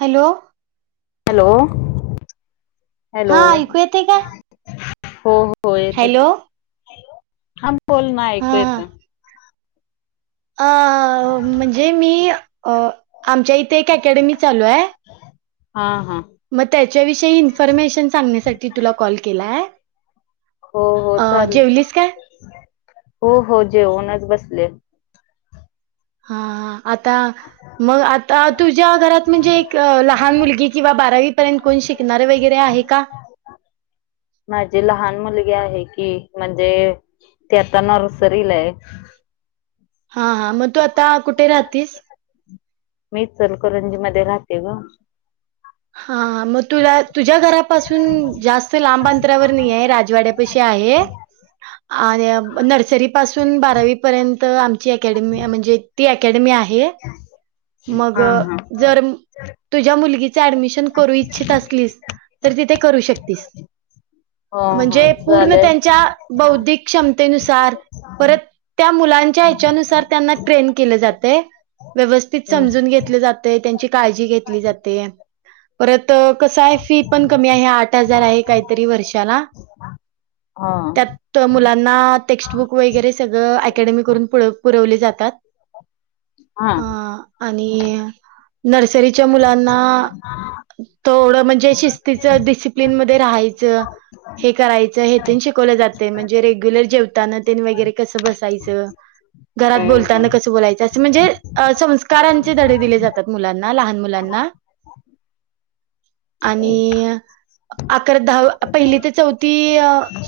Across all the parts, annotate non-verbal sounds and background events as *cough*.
Hello. Hello, hello. हा ऐकू येते का हो, हो. हो येतं हॅलो की. हॅलो. हा बोल ना हा ऐकू येतं. अ म्हणजे मी, अ आमच्या इथे एक अकॅडमी चालूय. हा, हा. मग त्याच्याविषयी, इन्फर्मेशन सांगण्यासाठी तुला कॉल केलाय. हो हो अ चाल जेवलीस काय? हो, हो. जेवूणच बसले. हा, हा. आता मग आता. तुझ्या घरात म्हणजे एक लहान मुलगी किंवा बारावीपर्यंत कोण शिकणार वगैरे आहे का? माझी लहान मुलगी आहे की. म्हणजे, ती आता नर्सरीलाय. हा, हा. मग तू आता कुठे राहतीस? मी इचलकरंजी मध्ये राहते गं. हा. मग तुला, तुझ्या घरापासून जास्त लांब अंतरावर नाही य. राजवाड्यापशी आहे. आणि नर्सरी पासून, बारावी पर्यंत आमची अकॅडमी म्हणजे ती अकॅडमी आहे. मग हा हा जर तुझ्या मुलगीचे ऍडमिशन करू इच्छित असलीस. तर तिथे करू शकतीस. हा हा म्हणजे, पूर्ण चालेल त्यांच्या बौद्धिक क्षमतेनुसार, परत त्या मुलांच्या ह्याच्यानुसार, त्यांना ट्रेन केलं जातय. व्यवस हम्म समजून घेतलं जातय. त्यांची काळजी घेतली जाते. परत कसाय, फी पण कमी आहे. आठ हजार आहे. काहीतरी वर्षाला. हा त्यात क तर मुलांना टेक्स्टबुक वगैरे सगळं. अकॅडमी करून पूर -पुरवले जातात. हा अ आणि नर्सरीच्या मुलांना ोडं म्हणजे शिस्तीच सि प्न मध्ये राहायचं. हे करायचं हेथून शिकवलं जाते म्हणजे रेग्युलर जेवताना त्यांनी वगैरे कसं बसायचं. घरात हम्म बोलताना हम्म कस बोलायच असं म्हणजे संस्कारांचे धडे दिले जातात. मुलांना लहान मुलांना ठीक. आणि अकरा दहा पहिली ते चौथी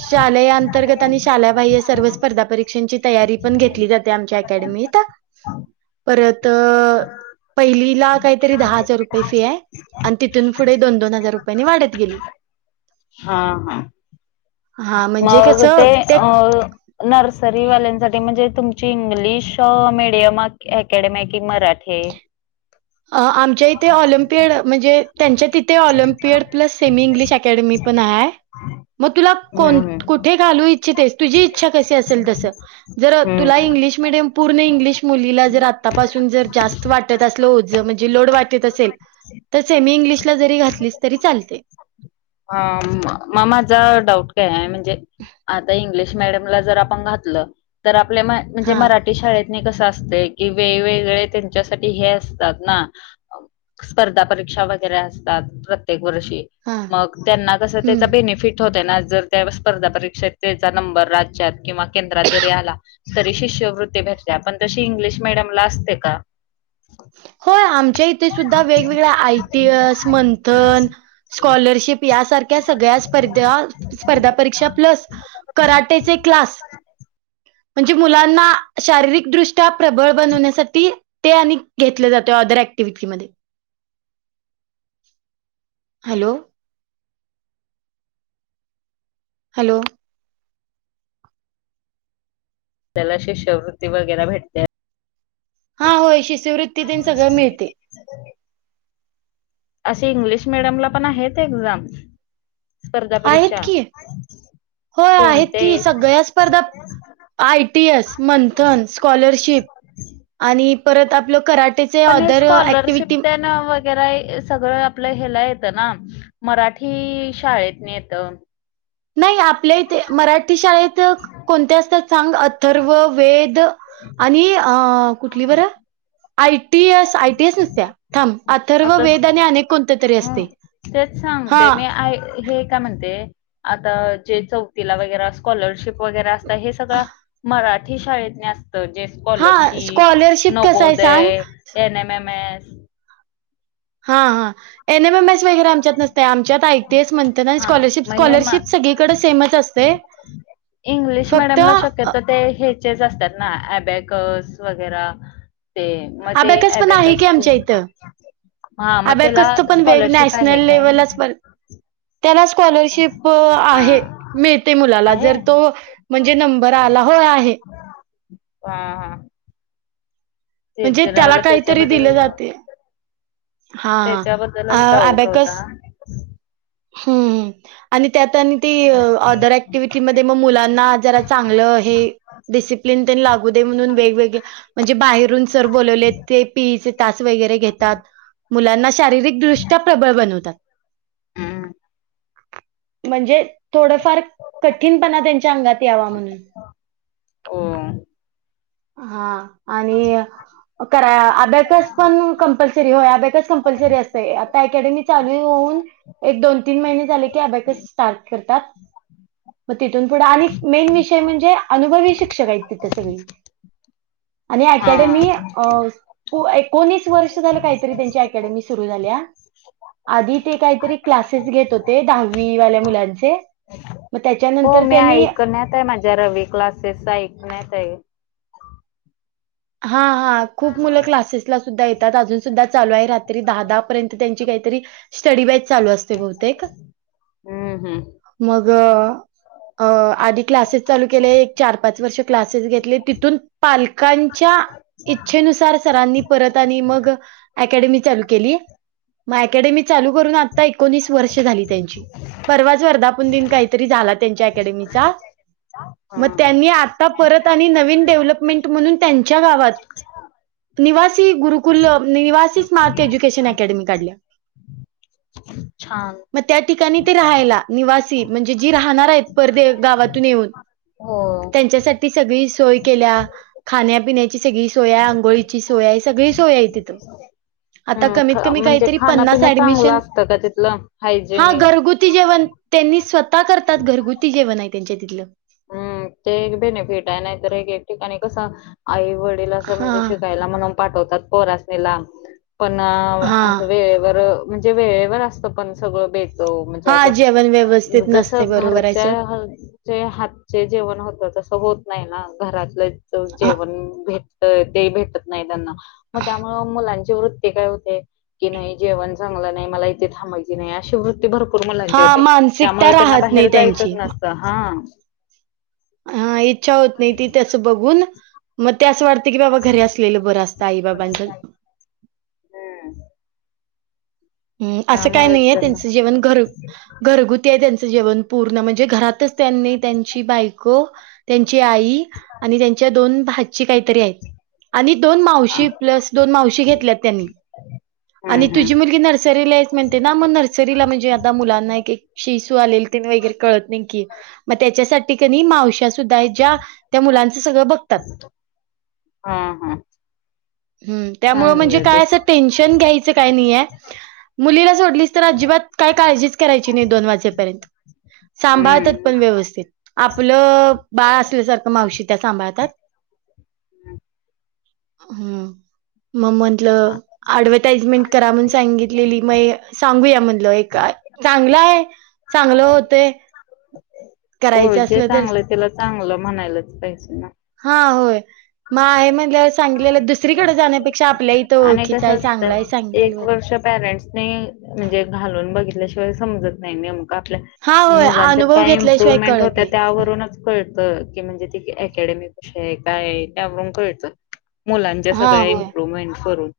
शाले अंतर्गत आणि शाळेबाह्य सर्व स्पर्धा परीक्षांची तयारी पण घेतली जाते आमच्या अकॅडमीत परत पहिलीला काहीतरी दहा हजार रुपये फी आहे. आणि तिथून पुढे दोन दोन हजार रुपयांनी वाढत गेली. हा ह. हा म्हणजे मगग कसं ते अ. नर्सरीवाल्यांसाठी म्हणजे तुमची इंग्लिश मडियम. अकॅडमे कि मराठे. आमच्या इथे ऑलिम्पियड म्हणजे त्यांच्या ति. Olympiad plus semi English academy पण आहे मग तुला हम्म हम्म कुठे? हम्म *unintelligible* पूर्ण इंग्लिश मुलीला जर आतापासून जर जास्त वाटत असलं होत. म्हणजे लोड वाट असेल तर सेमी इंग्लिशला जरी घातली तरी चालते. ह मग माझा डाऊट काय आहे म्हणजे आता इंग्लिश म आप घात आपल्याे हा मरा. कस असत कि वेगवेगळे त्यांच्यासाठी हे असतात ना. स्पर्धा परीक्षा वगैरे असतात प्रत्येक वर्षी हा मग त्यांना कसं त्याचा हम्म बेनिफिट होत ना जर त्या स्पर्धा परीक्षेत त्याचा नंबर राज्यात किंवा केंद्रात जरी आला. तरी शिष्यवृत्ती भेटल्या पण तशी इंग्लिश मिीडियमला असते का? हो आमच्या इथे सुद्धा वेगवेगळ्या आयटी एस मंथन स्कॉलरशिप यासारख्या सगळ्या स्पर्धा स्पर्धा परीक्षा प्लस. कराटेचे क्लास. म्हणजे मुलांना शारीरिकदृष्ट्या प्रबळ बनवण्यासाठी ते आणि घेतलं जातं अदर ऍक्टिव्हटीमध्येध्ये हॅलो. हॅलो! त्याला शिष्यवृत्ती वगैरे भेटते. हा होय शिष्यवृत्ती दिन सगळं मिळते. अशी इंग्लिश मिीडियम ला पण आहे एक्झाम. स्पर्धा परीक्षा. हो आहेत कोणते की सगळ्या स्पर्धा आयटी एस मंथन्स. स्कॉलरशिप आणि परत आपलं कराटेचे पण हे अदर स्कॉलरशिप ऍक्टिव्हटी. त्यान वगैरे सगळं आपलं ह्याला येतं ना. मराठी शाळेत येत. नाही आपल्या इथे मराठी शाळेत कोणत्या असतात. सांग अथर्व वेद आणि अ कुठलीवरर. आयटीएस आयटीएस नसत्या थांब अथर्व आता वेदने अनेक कोणते्या तरी असते. तेच हा सांगते मी आ हे. मी काय म्हणते ते चौथीला वगैरे कॉलरशिप ला असतात. हे सगळं मराठी शाळेत असत जे हा स्कॉलरशिप स्कॉलरशिप कसं आहे सांग नगोदय एन एम एम एस. हा हा एन एम एम एस वगैरे आमच्यात नसते आमच्यात ऐतेस म्हण. हा स्कॉलरशिप मग हे म स्कॉलरशिप सगळीकडे सेमच असते इंग्लिश फक्त. मिडियमला शक्यतो ते ह्याचेच असतात ना अबॅकस वगैरे. ते म ते अबॅकस पण अबे कस. अभ्या कसत पण नॅशनल काय? लेव्हललाच प त्याला स्कॉलरशिप हा आहे मिळते मुलाला आहे जर तो. म्हणजे नंबर आला हो आहे. हा हा. ते म्हणजे जरा त्याला मला काहीतरी दिले त्याच्याबद्दल जाते. हा त्याच्याबद्दलच डाऊट होता. हम्म. आणि त्यात आणि ती अदर ऍक्टिव्हटीमध्येध्ये मग मुलांना जरा चांगलं हे. डिसिप्लिन त्यांनी लागू दे म्हणून वेगवेगळे. म्हणजे बाहेरून सर बोलवले ते पिईचे तास वगैरे घेतात मुलांना शारीरिकदृष्ट्या प्रबळ बनवतात हम्म म्हणजे थोडफार कठीणपणा त्यांच्या अंगात यावा म्हणून हो हा आणि करा अंबकस पण कंपल्सरी हो अंबकस कंपल्सरी असते आता अकॅडमी चालू होऊन एक दोन तीन महिने झाले की अभ्याक स्टार्ट करतात. मग तिथून पुढं आणि मेन विषय म्हणजे अनुभवी शिक्षक आहेत तिथे सगळी. आणि हा अकॅडमी एकोणीस वर्ष झालं काहीतरी त्यांची अकॅडमी सुरू झाल्या. आधी ते काहीतरी क्लासेस घेत होते दहावी वाल्या मुलांचे. मग त्याच्यानंतर त्यांनी. ्या. *unintelligible* जरा रविक्लासेस ऐक नाहीत आहे. हा हा खूप मुलं क्लासेसला. सुद्धा येतात अजून सुद्धा चालू आहे रात्री दहा वाजेपर्यंत त्यांची स्टडी बॅच चालू असते बहुतेक हम्म हम्म मग. अ आधी क्लासेस चालू केले एक चार पाच वर्ष क्लासेस घेतले तिथून पालकां. च्या इच्छेनुसार सरांनी परत आणि मग अकडमी चालू केली. मग अकॅडमी चालू करून आता एकोणीस वर्ष झाली त्यांची परवाच वर्धापून दिन काहीतरी झाला. त्यांच्या अँकॅडमी चा मग हा त्यांनी आता पर आणि नवीन डेव्हलपमेंट म्हणून त्यांच्या गावात निवासी गुरुकुल निवासी स्मार्ट एज्युकेशन अकॅडमी काढल्या अअ *unintelligible* च छान मग त्या ठिकाणी ते राहायला निवासी म्हणजे जी राहणार आहेत परदे गावातून येऊन हो त्यांच्यासाठी सगळी सोय केल्या खाण्यापिण्याची सगळी सोय आघोळीची सोय आहे सगळी सोय आहे तिथं आता हम्म कमीत ख- कमी म्हणजे काहीतरी खाणं पन्नास पिणं चांगलं ऍडमिशन असतं का तिथलं हा हायजेनिक? घरगुती जेवण त्यांनी स्वतः करतात घरगुती जेवण आहे त्यांच्या तिथलं हम्म ते एक बेनिफिट आहे नाहीतर एक ठिकाणी कस आईवडील हा म्हणजे शिकायला म्हणून पाठवतात पोरासणी लांब पण हा अस वेळेवर म्हणजे वेळेवर असतं पण सगळं बेत त म्हणजे हा असं जेवण अ व्यवस्थित जस नसते बरोबर आहे घरच्या सर जे हातचे जेवण होतं तसं होत नाही ना घरातलं पण जेवण भेटतय ते भेटत नाही त्यांना मग त्यामुळे मुलांची वृत्ती काय होते की नाही जेवण चांगलं नाही मला इथे थांबायची नाही अशी वृत्ती भरपूर मुलांचे हा होते मानसिकता त्यामुळे त्यांना राहत नाही बाहेर जायचंच त्यांची नसतं हा हा इच्छा होत नाही ती तस बघून मग त्याच वाटत की बाबा घरी असलेलं बरं असतं आई बाबाकडे हम्म हम् असं काही त्यामुळेच नाहीये त्यांना त्यांच जेवण घरचे असते घरगुती आहे त्यांच जेवण पूर्ण म्हणजे घरातच त्यांनी त्यांची बायको त्यांची आई आणि त्यांच्या दोन भाची काहीतरी आहेत आणि दोन हा. मावशी प्लस दोन मावशी घेतल्यात त्यांनी हम्म आणि तुझी हम्म मुलगी नस री लाइक म्हणते ना नर्सरी म्हणेजे आब मुलाना शी शु आलेली कळते ते मेजर कळत नाही की मग त्याच्यासाठी कणी मावश्या सुद्धा आहेत ज्या त्या मुलांचंसुद्धा सगळं बघतात हा हा हम्म त्यामुंळे म्हणजे चांगले ते. काय असं टेन्शन घ्यायचं काय नाहीय मुलीला सोडलीस तर अजिबात काय काळजीच करायची नाही दोन वाजेपर्यंत सांभाळतात हम्म. पण व्यवस्थित आपलं बाळ असल्यासारखं मावशी त्या सांभाळतात हम्म मग म्हटलं ऍडव्हटाइजमेंट करा म्हण सांगितलेली म सांगूया मधलं एक चांगलं आहे चांगलं होतय हो जे चांगलं त्याला चांगलं म्हणायलाच पाहिजे ना हा होय माहेर म्हटल सांगलेलं दुसरीकडे जाण्यापेक्षा आपल्या इथं आणि ओळखीचा कसं आहे असत चांगला आहे सांगितलेलं एक बरं. वर्ष पॅरेंट्सनी म्हणजे घालून बघितल्याशिवाय समजत नाही नेम आपल्या हा होय मुलांच्या अनुभव काय घेतल्याशिवाय इम्प्रुव्हमेंट कळत होत्यात नाही. त्यावरूनच कळत की म्हणजे त अकॅडमी कशी आहे काय त्यावरून कळतं मुलांच्या हा सगळ्या होय. इम्प्रुवमेंटवरून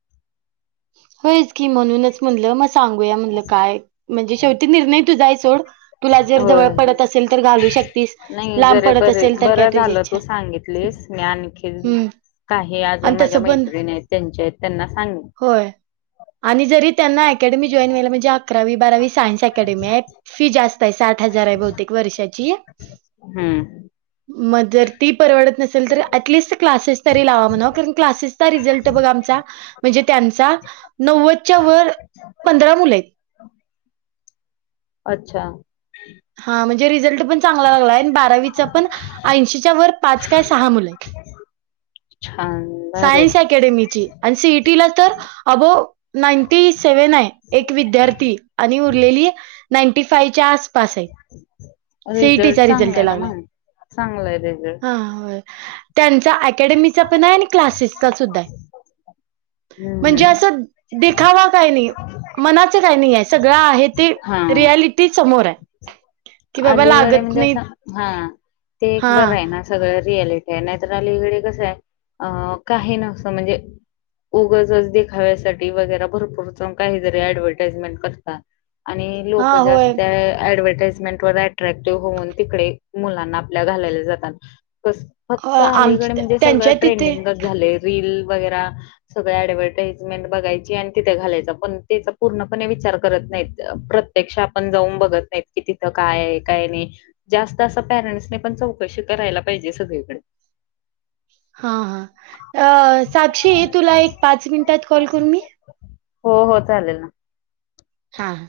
होयच की म्हणूनच म्हणलं म सांगूया म्हणलं काय म्हणजे शेवटी निर्णय तूझा आहे सोड तुला जर होय जवळ पडत असेल तर घालू शकतेस नाही लांब जरे पडत बर असेल तर काय बरं तुझी झालं इच्छा तू सांगितलीस मी आणखी हम्म काही आणि अजून माझ्या तसं पण मैत्रीणी आहेत त्यांच्या आहेत त्यांना सांगे होय आणि जरी त्यांना अकॅडमी जॉईन व्हाला म्हणजे अकरावी बारावी सायन्स अकॅडमी आहे फी जास्त आहे साठ हजार आहे बहुतेक वर्षाची हां मग जर ती परवडत नसेल तर अटलिस्ट क्लासेस तरी लावा क आ म्हण त्यां नवव व पंधरा मुले आहेत अच्छा हा म्हणजे रिझल्ट पण चांगला लागला आणि बारावीचा पण ऐंशीच्या वर पाच काय सहा मुलं आहेत च्छान सायन्स अकॅडमीची आणि सिटीला तर अबो नाईनटी सेव्हन आहे एक विद्यार्थी आणि उरलेली नाईंटी फाईव्हच्या आसपास आहे सेटचा चांगला रिझल्ट आहे ना लागला मग चांगला आहे रिझल्ट हा त्यांचा अकॅडमीचा पण आहे आणि क्लासेसचा सुद्धा आहे हम्म म्हणजे हम्म असं देखावा काय नाही मनाचं काही नाही आहे सगळं आहे ते हा रियालिटी समोर आहे कि बाबा अलीकडे लागत म्हणजे नाही असं हा ते एक हा बरं रा आहेणार सगळ रियालिटी आहे नाहीतर अलीकडे कसं आहे अ काही नसं म्हणजे उगजच देखाव्यासाठी वगैरे भरपूर काहीतरी ऍडव्हर्टाईजमेंट करतात आणि लोक हा होय जास्त ऍडवटाइज अ्रॅक्टिव्ह होऊन तिकडे मुलांना आपल्या घाला जातात फक्त आम अलीकडे म्हणजे सगळं त्यांच्या तिथे ट्रेंडिंग झाले रील वगैर सगळ ऍडव्हटाइजमेंट बघायची आणि तिथे घालायचा पण त्याचा पूर्णपणे विचार करत नाहीत प्रत्य पेक्षा आपण जाऊन बघत नाहीत की तिथं काय काय नाही जास्त असं पॅरेंट्स पण चौकशी करायला पाहिजे सगळीकडे.. हां हा साक्षी तुला एक पाच मिनिटात कॉल करू मी. हो हो चालेल. हा ह.